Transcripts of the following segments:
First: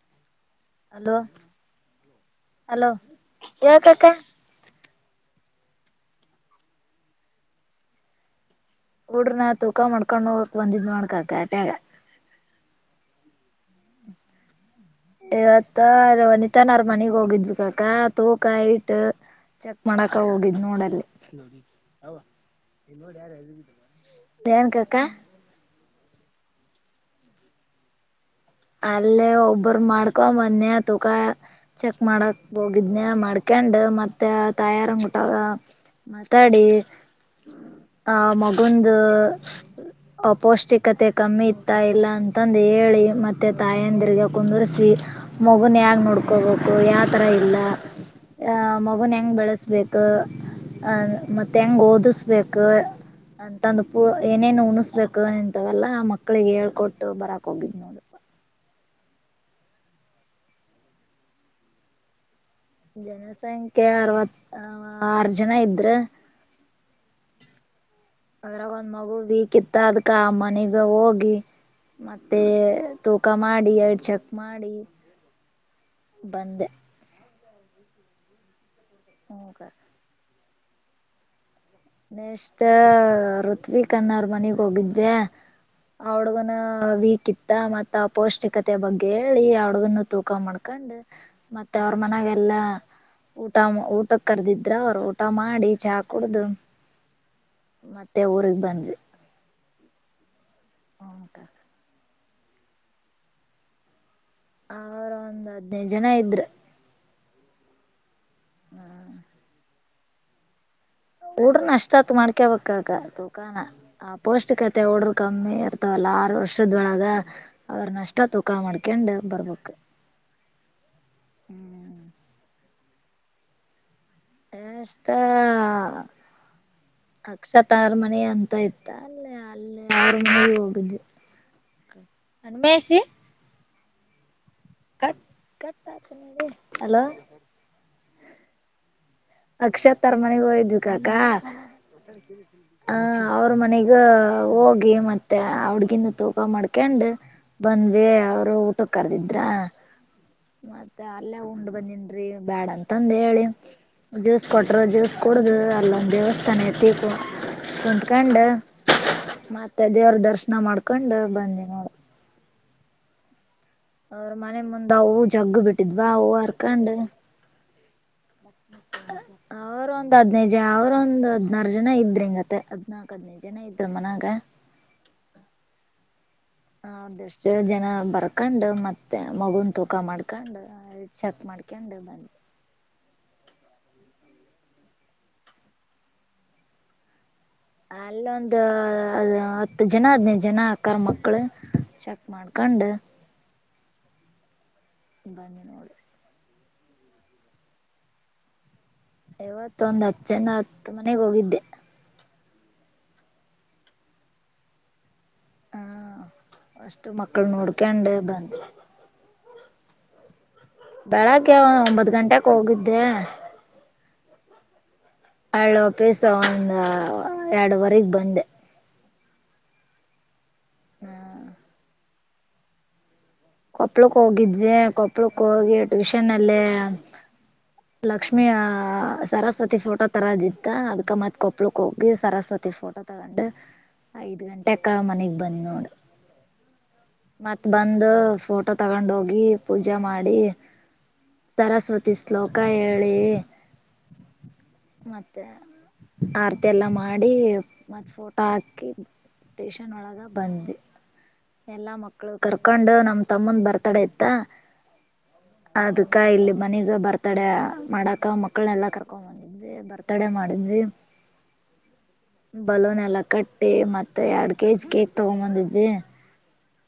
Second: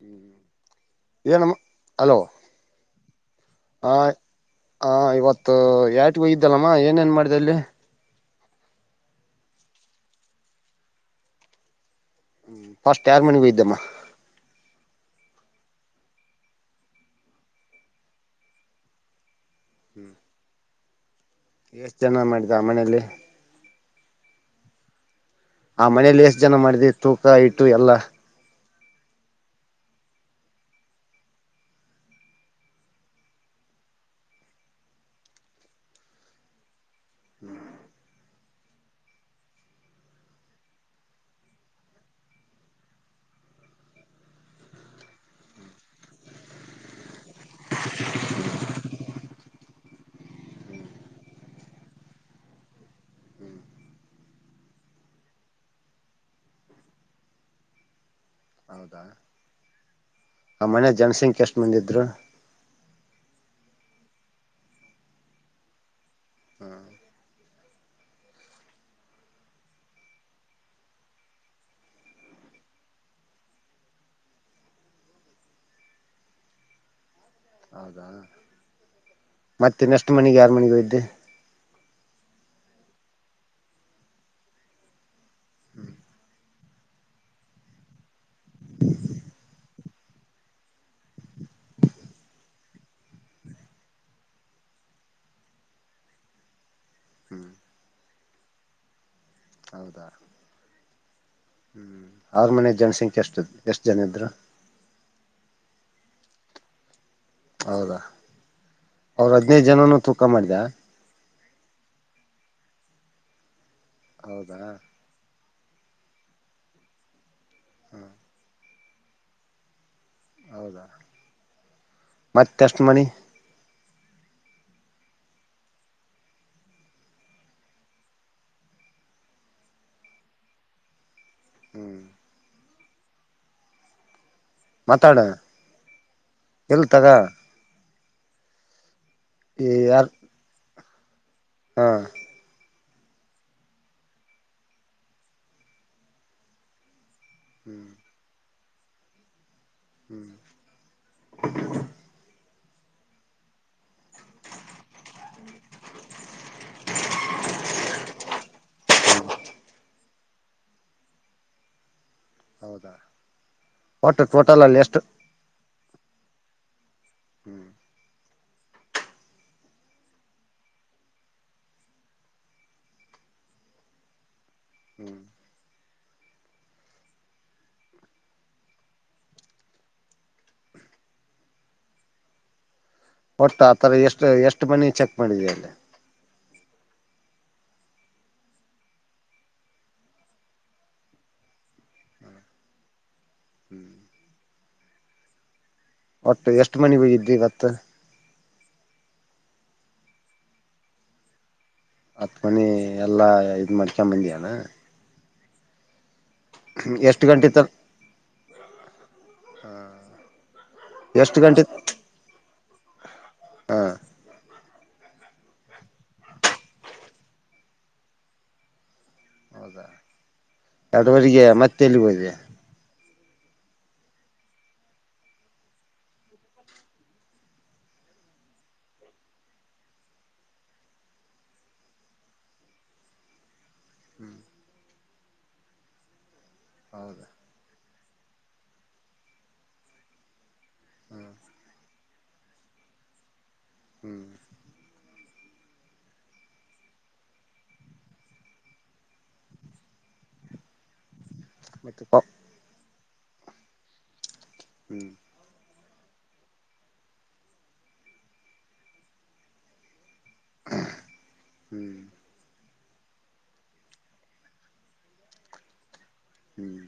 ಹ್ಮ್. Hello, hello, ಹೇಳ್ ಕಾಕ ಹಾ ಇವತ್ತು ಯಾಟ್ಗೋಗಿದ್ದಲ್ಲಮ್ಮ ಏನೇನ್ ಮಾಡ್ದೇ ಅಲ್ಲಿ? ಹುಡುರ್ನ ತೂಕ ಮಾಡ್ಕೊಂಡ್ ಹೋಗಕ್ ಬಂದಿದ್ನೋಡ್ ಕಾಕ ಆಟೆಯ. ಹ್ಮ, ಫಷ್ಟ್ ಯಾರ್ ಮನೀಗ್ ಹೋಗಿದ್ದಮ್ಮ? ಇವತ್ತ ಅದೆ ವನಿತ ಅನವ್ರ್ ಮನಿಗ್ ಹೋಗಿದ್ವಿ ಕಾಕ ತೂಕ ಹೈಟ ಚೆಕ್ ಮಾಡಕ ಹೋಗಿದ್ ನೋಡಲ್ಲಿ. ನೋಡಿ ಎಷ್ಟ್ ನಾವ ಜನ ಮಾಡಿದ ಆ ನೀ ಮನೇಲಿ ನೋಡ್ ಯಾರ ತೇನ್ ಕಾಕ? ಆ ಮನೇಲ್ ಎಷ್ಟ್ ಜನ ಮಾಡ್ದಿ ತೂಕ ಹೈಟು ಎಲ್ಲ? ಅಲ್ಲೇ ಒಬ್ರ್ ಮಾಡ್ಕೊ ಬಂದ್ನ್ಯ ತೂಕ ಚೆಕ್ ಮಾಡಕ್ ಹೋಗಿದ್ನ್ಯಾ ಮಾಡ್ಕಂಡು ಮತ್ತೆ ತಾಯರಂಗ್ ಗುಟ ಮಾತಾಡಿ ಆ ಮಗ್ ಒಂದು ಅಪೌಷ್ಟಿಕತೆ ಕಮ್ಮಿ ಇತ್ತಾ ಇಲ್ಲ ಅಂತಂದ್ ಹೇಳಿ ಮತ್ ಮತ್ತೆ ತಾಯಂದಿರ್ಗೆ ಕುಂದ್ರ್ಸಿ ಮಗುನ್ ಹ್ಯಾಗ್ ನೋಡ್ಕೋಬೇಕು ಯಾವತರ ಇಲ್ಲ, ಹಾ ಮಗುನ್ ಹೆಂಗ್ ಬೆಳೆಸ್ಬೇಕು ಅ ಮತ್ತೆ ಹೆಂಗ್ ಓದಸ್ಬೇಕು ಅಂತಂದು ಪು ಏನೇನು ಉಣಸ್ಬೇಕು ಇಂತವೆಲ್ಲಾ ಮಕ್ಕಳಿಗ್ ಹೇಳ್ಕೊಟ್ಟು ಬರಾಕ್ ಹೋಗಿದ್ ನೋಡಪ್ಪಾ. ಹೌದಾ ಆ ಮನೆ ಜನಸಂಖ್ಯೆ ಎಷ್ಟ್ ಮಂದಿ ಇದ್ರು? ಜನಸಂಖ್ಯೆ ಅರವತ್ ಆರ್ ಜನ ಇದ್ರ, ಅದ್ರಾಗ ಒಂದ್ ಮಗು ವೀಕ್ ಇತ್ತ ಅದ್ಕ ಆ ಮನೀಗ ಹೋಗಿ ಮತ್ತೆ ತೂಕ ಮಾಡಿ ಐಟ್ ಚೆಕ್ ಮಾಡಿ ಬಂದೆ. ಹೌದಾ ಹಗ ಮತ್ತೆ ನೆಷ್ಟಸ್ಟ್ ಮನೆಗೆ ಯ- ಮನಿಗೋಗಿದೆ. ನೆಸ್ಟ್ ಋತ್ವಿಕ್ ಅನ್ನಾರ್ ಮನಗ್ ಹೋಗಿದೆ ಅವಡ್ಗನ ವೀಕ್ ಇತ್ತ ಮತ್ತ ಅಪ್ ಪೌಷ್ಟಿಕತೆೆಯ ಬಗ್ಗೆ ಹೇಳಿ. ಹಡುಗನ್ನು ತೂಕ ಮಾಡ್ಕೊಂಡ್ ಮತ್ತೆ ಅವ್ರ ಮನಾಗೆಲ್ಲಾ ಊಟ ಊಟ ಕರ್ದಿದ್ರ ಅವರು ಊಟ ಮಾಡಿ ಚಾ ಕುಡ್ದು ಹ್ಮ್ ಮತ್ತೆ ಊರ್ಗ್ ಬಂದ್ವಿ. ಹೌದಾ ಹೌದ ಆ ಮನೆ ಜನಸಂಖ್ಯೆ ಅಷ್ಟ ಎಷ್ಟ್ ಜನ ಇದ್ರು. ಅವ್ರ ಒಂದ್ ಹದ್ನೈದು ಜನ ಇದ್ರ. ಹೌದಾ. ಅವ್ರ ಹದ್ನೈದು ಜನನು. ತೂಕ ಮಾಡ್ದ ಹಡ್ರ ನಷ್ಟತ್ ಮಾಡ್ಕಬಕ್ ಕಾಕಾ ತದುಕಾನ ಹ ಹೌದಾ ಪೌಷ್ಟಿಕತೆ ಒಡರು ಕಮ್ಮಿ ಇರ್ತ ಇತವಲ್ಲ ಆರು ವರ್ಷದೊಳಗ. ಅವ್ರ ನಷ್ಟ ತೂಕಾ ಮಾಡ್ತಾರೆ ಮಾಡ್ಕಂಡ್ ಬರ್ಬಕ್ - ಹೌದಾ ಮತ್ತೆಷ್ಟ. ಷ್ಟು ಮನಿ ಅಷ್ಟ ಅಕ್ಷತಾರ್ ಮನಿ ಅಂತ ಇತ್ತ ಅಲ್ಲ ಅಲ್ಲೇ ಆರು ಮನ ಹೋಗ್ದು. ಹ್ಮ್. [unintelligible] ಮಾತಾಡ ಕಟ್ ಕಟ್ ಆತನ ಇದ್ ಎಲ್ ಅಲೋ ತಗ ಈ ಯಾರ್ ಅಕ್ಷತರಮನೆಗೆ ಹೋದು ಕಾಕಾ. ಹಾ [inaudible] ಹ ಅವ್ರ ಮನಗ ಹೋಗಿ ಮತ್ತೆ ಅವಡ್ಗಿನ್ನು ತೂಕ ಮಾಡ್ಕಂಡ್. ಹ್ಮ್ ಬಂದ್ವಿ ಅವರು ಊ ಟುಕ್ ಕರ್ದಿದ್ರಾ ಹ್ಮ್ ಮತ್ತೆ ಅಲ್ಲೇ ಉಂಡ್ ಬಂದೀನ್ರೀ ಬ್ಯಾಡ ಅಂತಂದ ಹೇಳಿ ಜ್ಯೂಸ್ ಕೊಟರು ಜ್ಯೂಸ್ ಕುಡ್ದ ಅಲ್ಲೊಂದ ದೇವಸ್ಥಾನ ಎತ್ತಕ್ಕು ಕುತ್ಕಂಡ ಮತ್ತೆ ದೇವ್ರ ದರ್ಶನ ಮಾಡ್ಕೊಂಡ್ ಬಂದಿನ ನೋಡು ಹೌದಾ ಒಟ್ಟು ಅವ್ರ ಮನೆ ಟೋಟಲ್ ಅಲ್ಲಿ ಮುಂದ್ ಎಷ್ಟು ಉವು ಜಗ್ಗ ಬಿಟ್ಟಿದ್ವ ಊವ ಹರ್ ಅಕ್ಕಂಡ ಹ್ಮ್ ಅವರ ಒಂದ್ ಹದ್ನೈ ಜ ಅವ್ರೊಂದ್ ಹದ್ನಾರು ಜನ ಇದ್ರಿ ಹಂಗತ್ತ ಹದ್ನಾಕ ಹದ್ನೈದು ಜನ ಇದ್ರ ಮನಾಗ ಹ್ಮ್ ಹಾ ಅದೆಷ್ಟೆ ಜನ ಬರ್ಕಂಡು ಮತ್ತೆ ಮಗುನ್ ತೂಕ ಮಾಡ್ಕಂಡು ಚೆಕ್ ಮಾಡ್ಕ್ಯಂಡು ಬಂದ್ ಒಟ್ ಆತರ ಎಷ್ಟ ಎಷ್ಟ್ ಮನಿ ಚೆಕ್ ಮಾಡಿದ್ಯ ಅಲ್ಲಿ? ಅಲ್ಲೊಂದ್ ಅ ಹತ್ ಜನ ಹದ್ನೈದ್ ಜನ ಆಕ್ಕಾರ್ ಮಕ್ಳ್ ಚೆಕ್ ಮಾಡ್ಕಂಡು ಹ್ಮ್. ಬನ್ನಿ ನೋಡಿ ಒಟ್ ಎಷ್ಟ್ ಮನೀಗ್ ಹೋಗಿದ್ದಿ ಇವತ್ತ? ಐವತ್ ಒಂದ್ ಹತ್ ಜನ ಹತ್ ಮನೇಗ್ ಹೋಗಿದ್ದೆ. ಹತ್ ಮನಿ ಎಲ್ಲಾ ಇದ್ ಮ್ಯಾಡ್ಕ್ಯಂಬಂದ್ ಏನ? ಹ ಅಷ್ಟು ಮಕ್ಕಳ್ನ್ ನೋಡ್ಕ್ಯಂಡು ಬಂದೆ. ಹಾ. ಬೆಳಗ್ಗೆ ಒಂದ್ ಒಂಬತ್ ಗಂಟ್ಯಾಕ್ ಹೋಗಿದ್ ದೇ ಹಾ. ಅಳ್ಳೋ ಪೀಸೋ ಒಂದ್ ಎರಡೂವರೆಗ್ ಬಂದೆ. ಹೌದಾ? ಎರಡೂವರಿಗ್ಯಾ, ಹ್ಮ ಮತ್ ಎಲ್ಲಿಗ್ ಹೋದೆ? ಕೊಪ್ಳಕ್ ಹೋಗಿದ್ವಿ ಕೊಪ್ಳಕ್ ಹೋಗಿ ಟ್ಯೂಷನ್ ಅಲ್ಲಿ ಲಕ್ಷ್ಮಿ ಆ ಸರಸ್ವತಿ ಫೋಟೋ ತರದಿತ್ತ ಅದ್ಕ ಮತ್ ಕೊಪ್ಳಕ್ ಹೋಗಿ ಸರಸ್ವತಿ ಫೋಟೋ ತಗಂಡ ಐದ್ ಗಂಟೆಗ್ ಕಾ ಮನೀಗ್ ಬಂದ್ ನೋಡ್. ಹೌದಾ ಮತ್ ಬಂದ ಫೋಟೋ ತಗೊಂಡೋಗಿ ಪೂಜೆ ಮಾಡಿ ಸರಸ್ವತಿ ಸ್ಲೋಕ ಹೇಳಿ ಹ್ಮು. ಮತ್ತೆ ಆರ್ತಿ ಎಲ್ಲ ಮಾಡಿ ಮತ್ ಫೋಟೋ ಹಾಕಿ ಟ್ಯೂಷನ್ ಒಳಗ ಬಂದ್ವಿ. ಎಲ್ಲಾ ಮತ್ತೆ ಮಕ್ಕಳು ಕರ್ಕಂಡು ನಮ್ ತಮ್ಮನ್ ಬರ್ತಡೆ ಇತ್ತ ಹ್ಮು. ಅದಕ್ಕ ಇಲ್ಲಿ ಮನೀಗ ಬರ್ತಡೇ ಆ ಮಾಡಕ ಮಕ್ಕಳ್ನೆಲ್ಲ ಕರ್ಕೊಂಡ್ ಬಂದಿದ್ವಿ ಬರ್ತ್ ತಡೇ ಮಾಡದ್ವಿ. ಹ್ಮ್ ಬಲೂನೆಲ್ಲಾ ಕಟ್ಟಿ ಮತ್ತೆ ಎರಡ್ ಕೆಜಿ ಕೇಕ್ ತಗೊಂಬಂದಿದ್ವಿ ಹ್ಮ್.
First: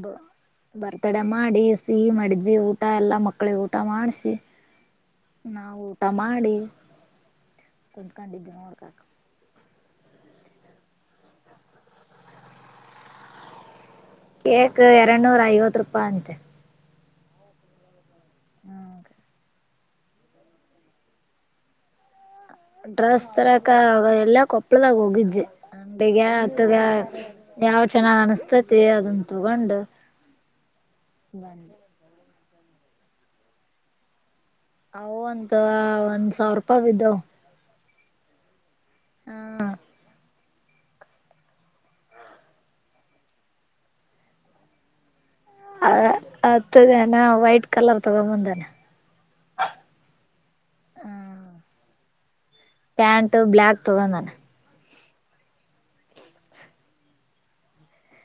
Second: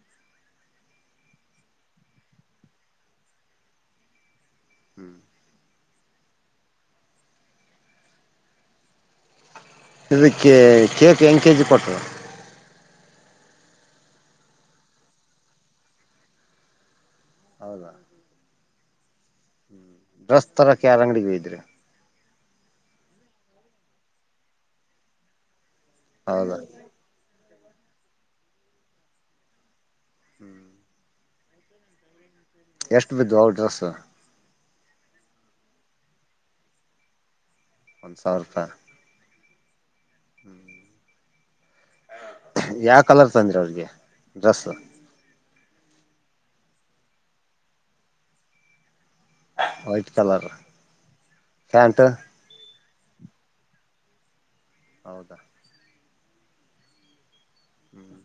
ಬ ಬರ್ತಡೇ ಮಾಡಿ ಸಿಹಿ ಮಾಡಿದ್ವಿ, ಊಟ ಎಲ್ಲಾ ಮಕ್ಳಿಗ್ ಊಟ ಮಾಡ್ಸಿ ಹ್ಮ್ ನಾವು ಟಮಾಡಿ ಕುಂತ್ಕೊಂಡಿದ್ವಿ ನೋಡ್ಕಾಕ. ಇದ್ ಕೇ ಕೇಕ್ ಎಂಗ್ ಕೆಜಿ ಕೊಟ್ರು? ಕೇಕ್ ಎರಡ್ ನೂರ್ ಐವತ್ ರೂಪಾಯ್ ಅಂತೆ. ಹೌದಾ? ಹ್ಮ ಡ್ರಸ್ ತರಕ್ ಯಾರ್ ಅಂಗ್ಡಿಗ್ ಓಗಿದ್ರಿ? ಡ್ರಸ್ ತರಾಕಾ [unintelligible] ಎಲ್ಲಾ ಕೊಪ್ಪಳದಾಗ್ ಹೋಗಿದ್ವಿ. ಹೌದಾ [unintelligible] ಯಾವ್ದ್ ಚನ್ನಾಗ್ ಅನಸ್ತೈತಿ ಅದನ್ ತಗೊಂಡು ಹ್ಮು. ಬಂದ್ ಎಷ್ಟ್ ಬಿದ್ವ್ ವ್ ಡ್ರೆಸ್ಸು? ಅವ್ ಅಂತ್ ಒಂದ್ ಸಾವ್ರ್ ರೂಪಾಯ್ ಬಿದ್ದಾವು. ಒಂದ್ ಸಾವ್ರ್ರೂಪಾಯ್. ಹ್ಞಾಂ. [unintelligible] ಯಾವ್ ಕಲರ್ ತಂದ್ರಿ ಅವ್ರಗೆ, ಡ್ರೆಸ್ಸು? ಆ [unintelligible] ಅಣಾ ವೈಟ್ ಕಲರ್ ತಗೊಂಬಂದೋ ಅಣಾ. ವೈಟ್ ಕಲರ, ಪ್ಯಾಂಟ? ಪ್ಯಾಂಟು ಬ್ಲ್ಯಾಕ್ ತಗೊಂಡಾನ. ಹೌದಾ? ಹ್ಮ್.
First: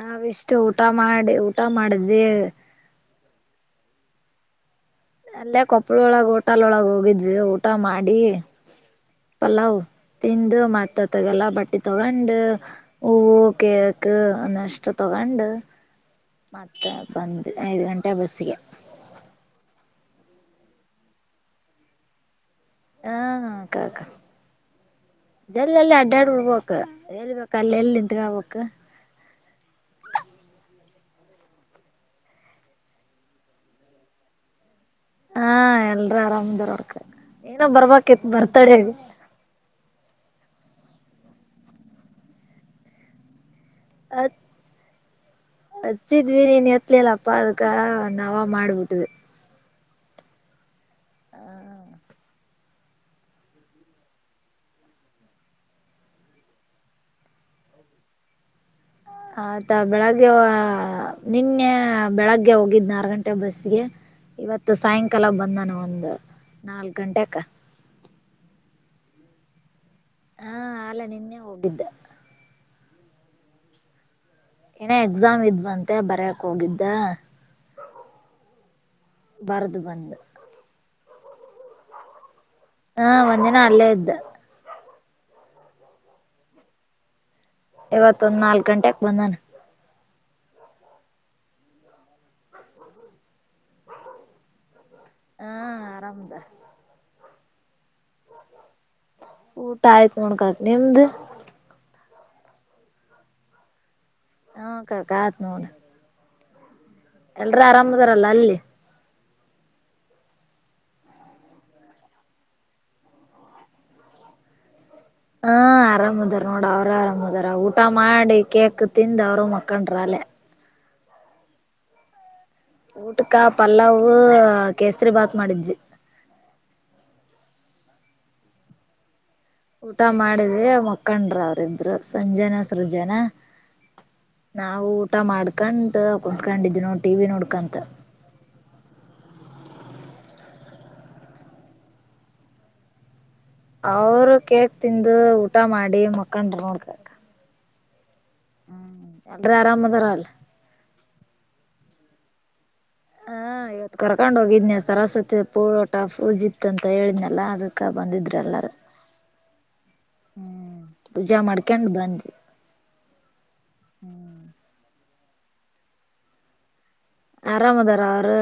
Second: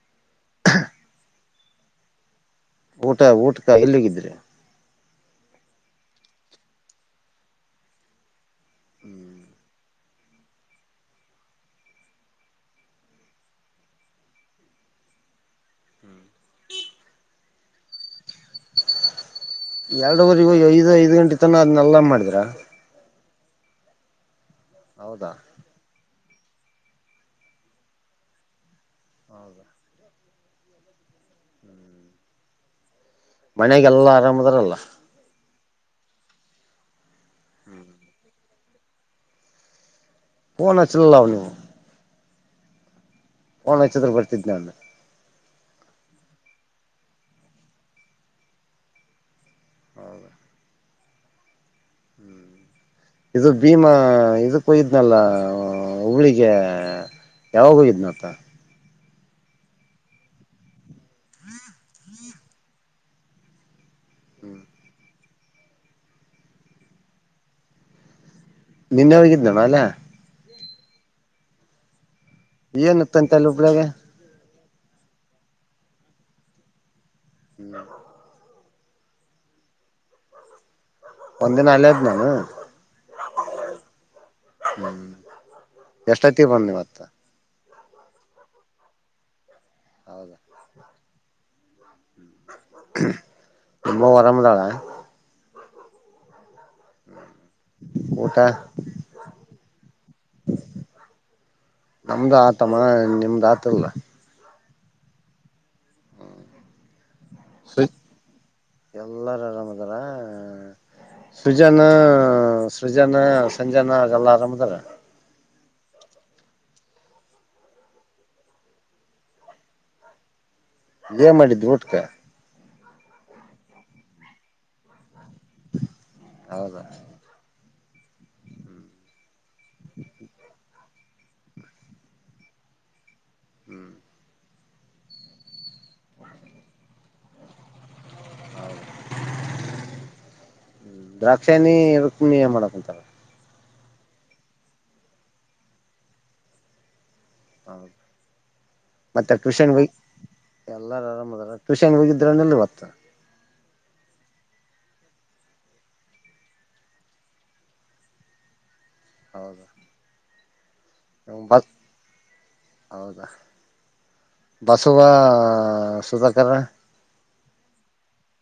ನಾವಿಷ್ಟ್ ಊಟ ಮಾಡಿ ಊ ಟ ಮಾಡದ್ವಿ ಊಟ ಊಟಕ ಎಲ್ಲಿಗಿದ್ರಿ? ಅಲ್ಲೇ ಕೊಪ್ಪಳ್ದೊಳಗ್ ಓಟಾಲೊಳಗ್ ಹೋಗಿದ್ವಿ, ಊಟ ಮಾಡೀ ಹ್ಮ್ ಪಲಾವು ತಿಂದು ಮತ್ತತ್ತಗಲ್ಲ ಬಟ್ಟೆ ತಗೊಂಡ ಹೂವು ಕೇಕ್ ನ್ನಷ್ಟ ತಗೊಂಡು. [unintelligible] ಬಂದ್ ಐದು ಗಂಟೆ ಬಸ್ಗೆ. ಎರಡುವರು ಇಗ ಐದು್ ಐದ್ ಗಂಟೆ ತನ ಅದ್ನೆೆಲ್ಲ ಮಾಡಿದ್ರ. ಹಾ ಕಾಕ ಹೌದಾ ಜಲ್ಲ ಅಲ್ಲಿ ಅಡ್ಡಾಡ. ಹೋಗಕ್ ಹೇಳ್ಬೇಕ್ ಅಲ್ಲಿ ಎಲ್ಲಿ ನಿಂತ್ಕಬೇಕು ಹೌದಾ. ಮನೆಗೆಲ್ಲಾ ಆರಾಮದ್ರಲ್ಲ. ಹಾ ಎಲ್ರೂ ಆರಾಮದರೋರ್ಕ. ಏನೋ ಬರ್ಬೇಕೇತ್ ಬರ್. ತಡೆ. ಪೋನ್ ಹಚ್ಚಿಲ್ಲವು ನೀವು ಪೋನ್ ಹಚ್ಚಿದರೆ ಬರ್ತಿದೆ ನಾನು ಹಚ್ಚಿದ್ವಿ ನೀನ್ ಎತ್ಲಿಲ್ಲಪ್ಪಾ ಅದಕ್ಕ ನಾವ ಮಾಡ್ಬಿಟ್ಟವಿ. ಹೌದ. ಹ. ಹ್ಮ್ ಇದು ಭೀಮಾ ಇದಕ್ಕ ಹೋಯಿದ್ನಲ್ಲ ಹುಬ್ಬಳ್ಳಿಗೆ ಯಾವಾಗ ಹೋಗಿದ್ನತ. ಆಯ್ತಾ ಬೆಳಗ್ಗೆ ನಿನ್ನೆ ಬೆಳಗ್ಗೆ ಹೋಗಿದ್ನ ಆರ್ ಗಂಟೆ ಬಸ್ಗೆ. ಇವತ್ತು ಸಾಯಂಕಾಲ. ಕೆಲ ಬಂದಾನ ಒಂದ್ ನಾಲ್ಕ್ ಗಂಟೆಕ್ಕ. ನಿನ್ನೆ ಹೋಗಿದ್ದ್ನಾನ ಅಲ್ಲಾ. ಹಾ ಅಲ್ಲ ನಿನ್ನೆ ಹೋಗಿದ್ದ. ಏನುತ್ತ ಅಂತಲ್ಲಿ ಹುಬ್ಳಿಗೆ. ಏನ ಎಕ್ಸಾಮ್ ಇದ್ವಂತೆ ಬರಯಾಕ್ ಹೋಗಿದ್ದ. ಹ್ಮ್ ಬರ್ದ ಬಂದು ಒಂದಿನ ಅಲ್ಲೇ ಇದ್ದೇನೆನಾ ಹಾ ಒಂದಿನ ಅಲ್ಲೇ ಇದ್ದ ಹ್ಮ್ ಎಷ್ಟೈತಿ ಬಂದಿಮತ್ತ ಇವತ್ತು ಒಂದ್ ನಾಲ್ಕ್ ಗಂಟೆಕ್ ಬಂದಾನ ಹೌದಾ ನಿಮ್ಮವ್ವ ಆರಾಮದಳ ಹಾ ಆರಾಮದಾಲ ಊಟಾ ಊಟ ಆಯ್ತು ನೋಡ್ ಕಾಕ್ ನಿಮ್ದ ನಮ್ದು ಆತಮ್ಮ ನಿಮ್ದ್ ಆತಲ್ಲ ಹಾ ಕಕಾ ಆತ್ ನೋಡ್ ಎಲ್ರ ಆರಾಮದಾರಲ್ಲ ಅಲ್ಲಿ ಎಲ್ಲಾರ ಆರಾಮ್ದಾರ ಸೃಜನ ಸೃಜನ ಸಂಜನಾ ಅಲ್ಲ ಆರಾಮದಾರ ಹ್ಮ ಆರಾಮ್ದಾರ ನೋಡ ಅವ್ರ ಆರಾಮ್ದಾರ ಊಟ ಮಾಡಿ ಕೇಕ್ ತಿಂದ ಅವರು ಮಕ್ಕಂಡ್ರ ಅಲ್ಲೆ ಇದೇ ಮಾಡಿದು ಉಟ್ಕೆ ಊಟಕಾ ಪಲ್ಲಾವ್ ಕೇಸ್ ರಿ ಬಾತ್ ಮಾಡಿದ್ವಿ ಹೌದಾ ಊಟ ಮಾಡ್ವಿ ಮಕ್ಕಂಡ್ರ ಅವರಿಬ್ರು ಸಂಜನಾ ಸೃಜನಾ ಹ್ಮ್ ನಾವು ಊಟ ಮಾಡ್ಕ ಕುತ್ಕೊಂಡಿದ್ ನ ಟಿ ವಿ ನೋಡ್ಕಂತ ಹೌದು ದ್ರಾಕ್ಷಾನಿ ರುಕ್ಮಿಣಿ ಏನ್ ಮಾಡಕ್ಂತಾರ ಅವರು ಕೇಕ್ ತಿಂದು ಊಟ ಮಾಡಿ ಮಕ್ಕಂಡ್ರ ನೋಡ್ಬೇಕ ಹೌದು ಮತ್ತೆ ಎಲ್ರ ಟ್ಯೂಷನ್ ಗೆ ಆರಾಮದಾರ ಅಲ್ ಹೋಗ ಎಲ್ಲರ ಟೂಷನ್ ಹೋಗಿದ್ರಲ್ಲಿವತ್ತು ಹಾ ಇವತ್ತು ಕರ್ಕೊಂಡ್ ಹೋಗಿದ್ನಿ ಸರಸ್ವತಿ ಪೂರೋಟ ಪೂಜಿತ್ ಅಂತ ಹೇಳಿದ್ನಲ್ಲಾ ಅದಕ್ಕ ಬಂದಿದ್ರ ಎಲ್ಲಾರ ಹೌದಾ ಹ್ಮ್ ಪೂಜಾ ಮಾಡ್ಕೊಂಡ್ ಬಂದ್ವಿ ಹೌದಾ ಹ್ಮ್ ಬಸ ಸಪ್ಪ ಸುಧಾಕರ ಆರಾಮದಾರ ಅವರು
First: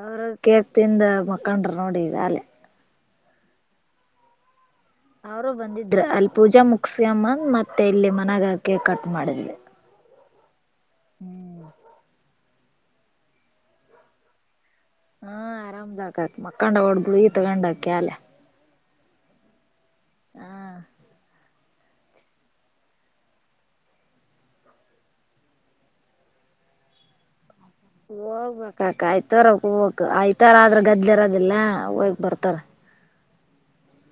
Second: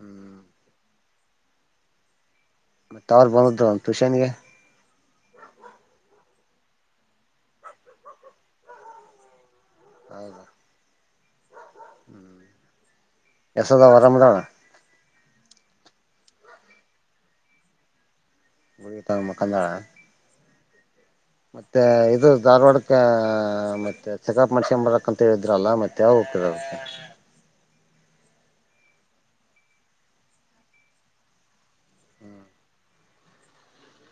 ಅವರು ಹ್ಮ್ ಕೇಕ್ ತಿಂದ ಮುಖಂಡರು ನೋಡಿಗ ಅಲೆ ಮತ್ತ ಅವ್ರು ಬಂದದರು ಒಂದು ಟ್ಯೂಷನ್ಗೆ ಅವರು ಬಂದಿದ್ರ ಅಲ್ಲಿ ಪೂಜಾ ಮುಗಸಿಯಮ್ಮನ್ ಮತ್ತೆ ಇಲ್ಲಿ ಮನೆಗ ಕೇಕ್ ಕಟ್ ಮಾಡಿದ್ವಿ ಹೌದು ಹ್ಮ್ ಯಶೋಧ ಅರಮಿದ್ದಲ್ಲಾ ಹಾ ಆರಾಮ್ದಕತ್ ಮಕ್ಕಂಡ ಗುಳಿಗೆ ತಗೊಂಡಕೀ ಅಲೆ [unintelligible] ಮಕಂಡಲ ಹಾ ಮತ್ತೆ ಇದು ಧಾರವಾಡಕ್ಕೆ ಮತ್ತೆ ಚೆಕಾಪ್ ಮಣಸಂಬಕ್ ಅಂತ ಹೇಳಿದ್ರಲ್ಲ ಮತ್ತೆ ಯಾವ ಹೋಗ್ತರ ಹೋಗ್ಬೇಕಕ ಐ್ತವಾರ ಹೋಗ್ಕ್ ಐ್ತವಾರ ಆದ್ರ ಗದ್ಲಿ ಇರೋದಿಲ್ಲ ಹೋಗ ಬರ್ತಾರ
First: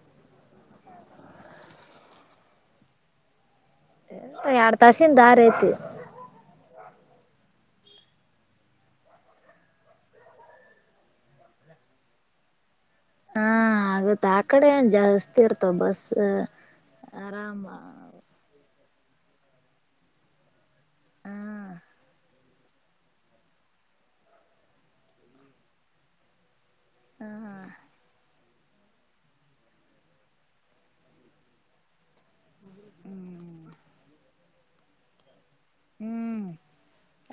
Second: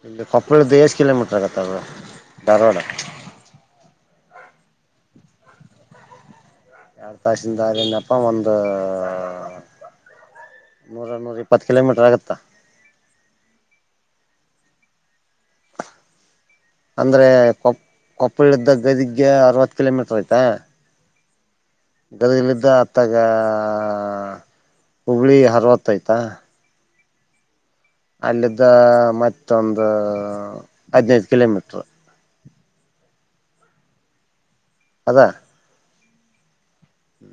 ಇ ಕೊಪ್ಪಳ ದ ಎಷ್ಟು ಕಿಲೋಮೀಟರ್ ಆಗತ್ತ ಅದು ಧಾರವಾಡ. ಎರಡು ತಾಸಿಂದ ದಾರ ಐತಿ. ಎರಡ್ ತಾಸಿಂದಾರಏನಪ್ಪ ಒಂದು ನೂರ ನೂರ ಇಪ್ಪತ್ತು ಕಿಲೋಮೀಟರ್ ಆಗತ್ತಾ. ಹಾ ಆಗತ್ ಆ ಕಡೆ ಏನ್ ಜಾಸ್ತಿ. ತೀರ್ತ ಬಸ್ ಆರಾಮ ಗದಿಗ್ಗೆ ಅರವತ್ತು ಕಿಲೋಮೀಟ್ರರ್ ಆಯ್ತಾ. ಹಾ. ಗದಲಿದ್ದ ಅತ್ತಾಗ ಹುಬಳಿ ಹರ್ವತ್ತಯ್ತಾ. ಹಾ ಹಾ. ಅಲ್ಲಿದ್ದ ಮತ್ತೊಂದು ಹದ್ನಿದ್ ಕಿಲೋಮೀಟರ್. ಹ್ಮ್. ಅದಾ. ಹ್ಮ್.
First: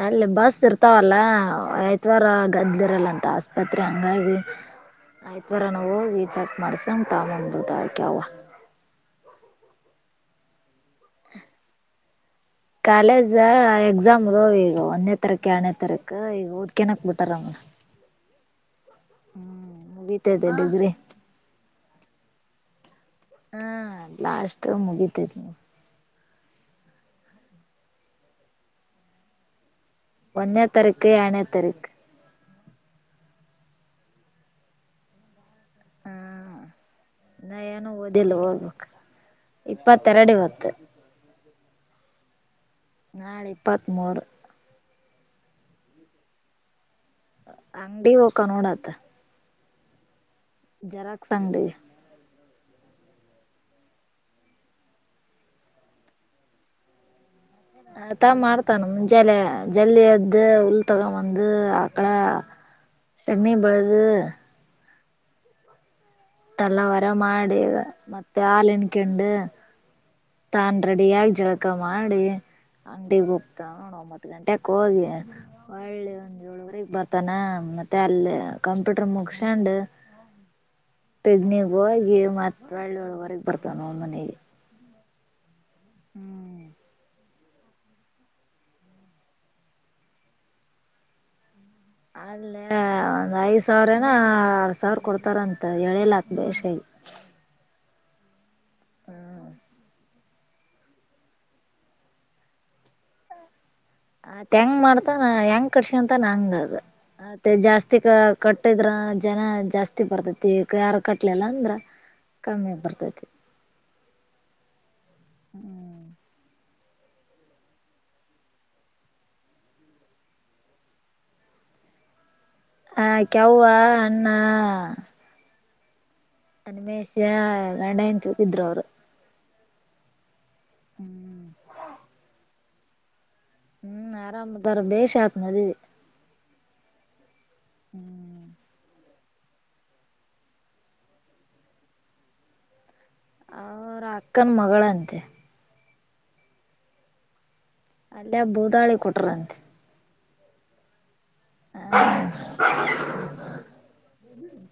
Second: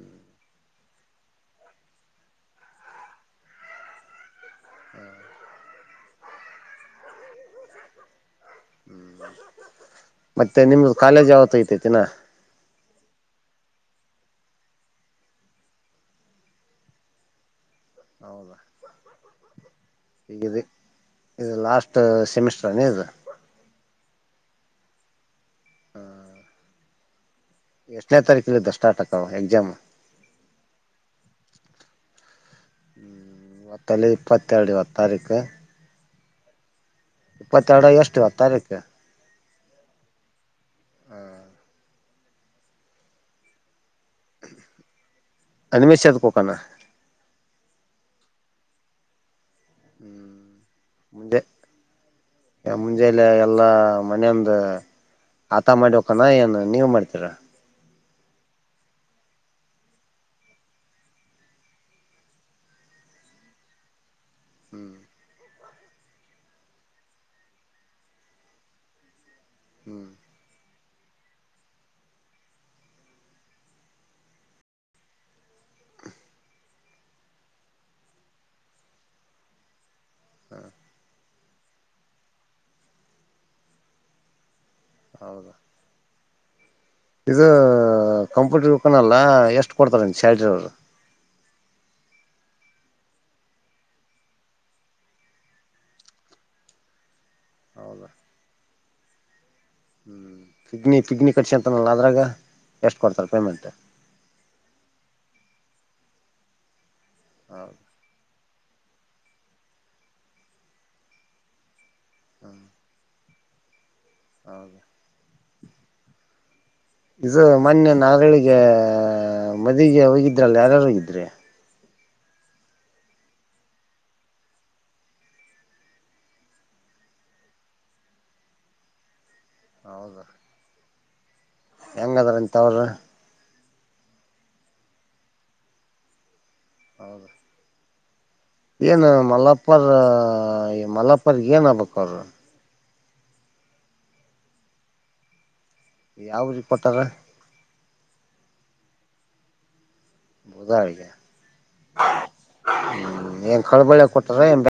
ಅಲ್ಲ ಬಸ್ ಇರ್ ತಾವಲ್ಲ ಐದ್ವಾರ ಗದ್ಲಿರಲ್ಲ ಅಂತ ಆಸ್ಪತ್ರೆ ಹಂಗಾಗಿ ಐದ್ವಾರಾನ ಹೋಗಿ ಚೆಕ್ ಮಾಡ್ಸಕೊಂಡ್ ತಕ್ಯಾವ. ಮತ್ತೆ ನಿಮ್ದು ಕಾಲೇಜ್ ಯಾವತ್ತ ಐತಿ ದಿನ. ಕಾಲೇಜ ಎಕ್ಸಾಮ್ ಅ ಈಗ ಒಂದ್ನೇ ತಾರೀಕ ಎರ್ಡ್ನೇ ತಾರೀಕ್ ಈಗ ಓದ್ಕನಕ್ ಬಿಟಾರಮ್ಮ. ಓ ಹೆಂಗೋ. ಹ್ಮ್. ಮುಗಿತೈತೆ ಹೇಗಿದೆ ಡಿಗ್ರಿ ಇದು ಲಾಸ್ಟ್ ಸೆಮಿಸ್ಟ್ರನೇ ಇದು. ಲಾಸ್ಟ ಮುಗಿತೆದಿ. ಎಷ್ಟನೇ ತಾರೀಕು ಇಂದ ಸ್ಟಾರ್ಟ್ ಆಗ್ತವ ಎಕ್ಸಾಮ್. ಒಂದ್ನೇ ತಾರೀಕ ಎರ್ಡನೇ ತಾರೀಕ್. ಹ್ಮ್ ಒತ್ತಲ್ಲಿ ಇಪ್ಪತ್ತೆರ್ಡು ಇವತ್ತ ತಾರೀಕ. ಹ್ಮ. ನಾ ಏನು ಎಷ್ಟು ಓದಿಲ್ಲ ಇವತ್ತು ತಾರೀಕು ಹೋಗ್ಬೇಕ ಇಪ್ಪತ್ತೆರ್ಡ ಇವತ್ತು. ನಾಳ್ ಇಪ್ಪತ್ ಮೂರು. ಅದ್ಮಿ ಶೆತ್ಕ ಹೋಕನ. ಅಂಗ್ಡಿ ಹೊಕ ನೋಡಾತ. ಹ್ಮ್. ಜರಾಕ್ಸ್ ಅಂಗ್ಡಿ. ಮುಂಜಾಲೆ ಎಲ್ಲಾ ಮನೆಯೊಂದ ಆತ ಮಾಡಿ ಹೊಕಾನ ಏನ್ ನೀವ್ ಮಾಡ್ತೀರ. ಆತ ಮಾಡ್ತಾನ ಮುಂಜಲ್ಲೆ ಜಲ್ದಿ ಎದ್ದ ಉಲ್ ತಗೊಂಬಂದು ಆಕಳ ಸಗ್ಣಿ ಬಳ್ದು. ಹ್ಮ್ ತ್ತಲ್ಲ ವರ ಮಾಡಿ, ಮತ್ತೆ ಹಾಲ ಹಿಡ್ಕಂಡು. ಹ್ಮ್. ತಾನ್ ರೆಡಿಯಾಗಿ ಜಳ್ಕ ಮಾಡಿ ಅಂಗ್ಡಿ ಹೋಗತ ನೋ ಒಂಬತ್ತು ಗಂಟೆಕ್ ಹೋಗಿ ಒಳ್ಳಿ ಒಂದ್ ಏಳುವರೆಗ್ ಬರ್ತಾನ ಮತ್ತೆ ಅಲ್ಲಿ ಕಂಪ್ಯೂಟರ್ ಮುಗ್ಕ್ಸಂಡ್. ಹಾ ಪೆಗ್ನಿಗ್ ಹೋಗಿ ಮತ್ ಒಳ್ ಏಳುವರಿಗ್ ಬರ್ತಾನ ಅವ್ನ್ ಮನಿಗೆ. ಹೌದಾ. ಹ್ಮ್. ಇದು ಕಂಪ್ಯೂಟರ್ ಹೊಕನ್ ಅಲ್ಲ ಎಷ್ಟು ಕೊಡ್ತಾರ ಸ್ಯಾಲ್ರಿ ಅವ್ರು. ಅಲ್ಲೇ ಒಂದ್ ಐದ್ ಸಾವ್ರನ ಆರ್ ಸಾವ್ರ ಕೊಡ್ತಾರಂತ ಹೇಳಿಲ್ಲ [unintelligible] ಆಗಿ. ಹೌದಾ. ಪಿಗ್ನಿ ಪಿಗ್ನಿ ಕಟ್ಸ್ ಅಂತನಲ್ಲ ಆದ್ರಾಗ ಎಷ್ಟು ಕೊಡ್ತಾರೆ ಪೇಮೆಂಟ್. ಅದೆಂಗ್ ಮಾಡ್ತನ ಹೆಂಗ್ ಕಡ್ಸಿಗಂತನ ಹಂಗ ಅದ. ಹತ್ತೆ ಹೌದು ಜಾಸ್ತಿ ಕ ಕಟ್ಟಿದ್ರ ಜನ ಜಾಸ್ತಿ ಬರ್ತತಿ ಯಾರು ಕಟ್ಲಿಲ್ಲ ಅಂದ್ರ. ಕಮ್ಮಿ ಬರ್ತತಿ. ಹೌದಾ ಹ್ಮ್ ಇದು ಮೊನ್ನೆ ನಾಗಳಿಗೆ ಮದಿಗೆ ಹೋಗಿದ್ರಲ್ಲ ಯಾರಾರು ಹೋಗಿದ್ರಿ. ಹಾ ಕೆವ್ವಾ ಅಣ್ಣಾ. ತನ್ಮೆಸ್ಯ ಗಂಡ ಹೆಂತಿ ಹೋಗಿದ್ರು ಅವ್ರು. ಹೌದಾ ಹ್ಮ್ ಹೆಂಗದರಂತ ಅವ್ರು. ಹ್ಮ್ ಆರಾಮದರ ಬೆಷ್ ಅತು ಮದುವಿ. ಹೌದಾ ಹ್ಮ್ ಏನ್ ಮಲ್ಲಪ್ಪರ ಮಲ್ಲಪ್ಪರ್ ಏನ್ಬೇಕ್ ಅವ್ರು. ಅ ಅವ್ರ ಅಕ್ಕನ್ ಮಗಳಂತೆ. ಯಾವುರಿಗ್ ಕೊಟ್ಟಾರ. ಅಲ್ಲೇ ಬೂಡಳಿ ಕೊಟ್ರಂತೆ. ಬೂದಾಳಿಗೆ. ಹ ತರ ಏನ್ ಬ್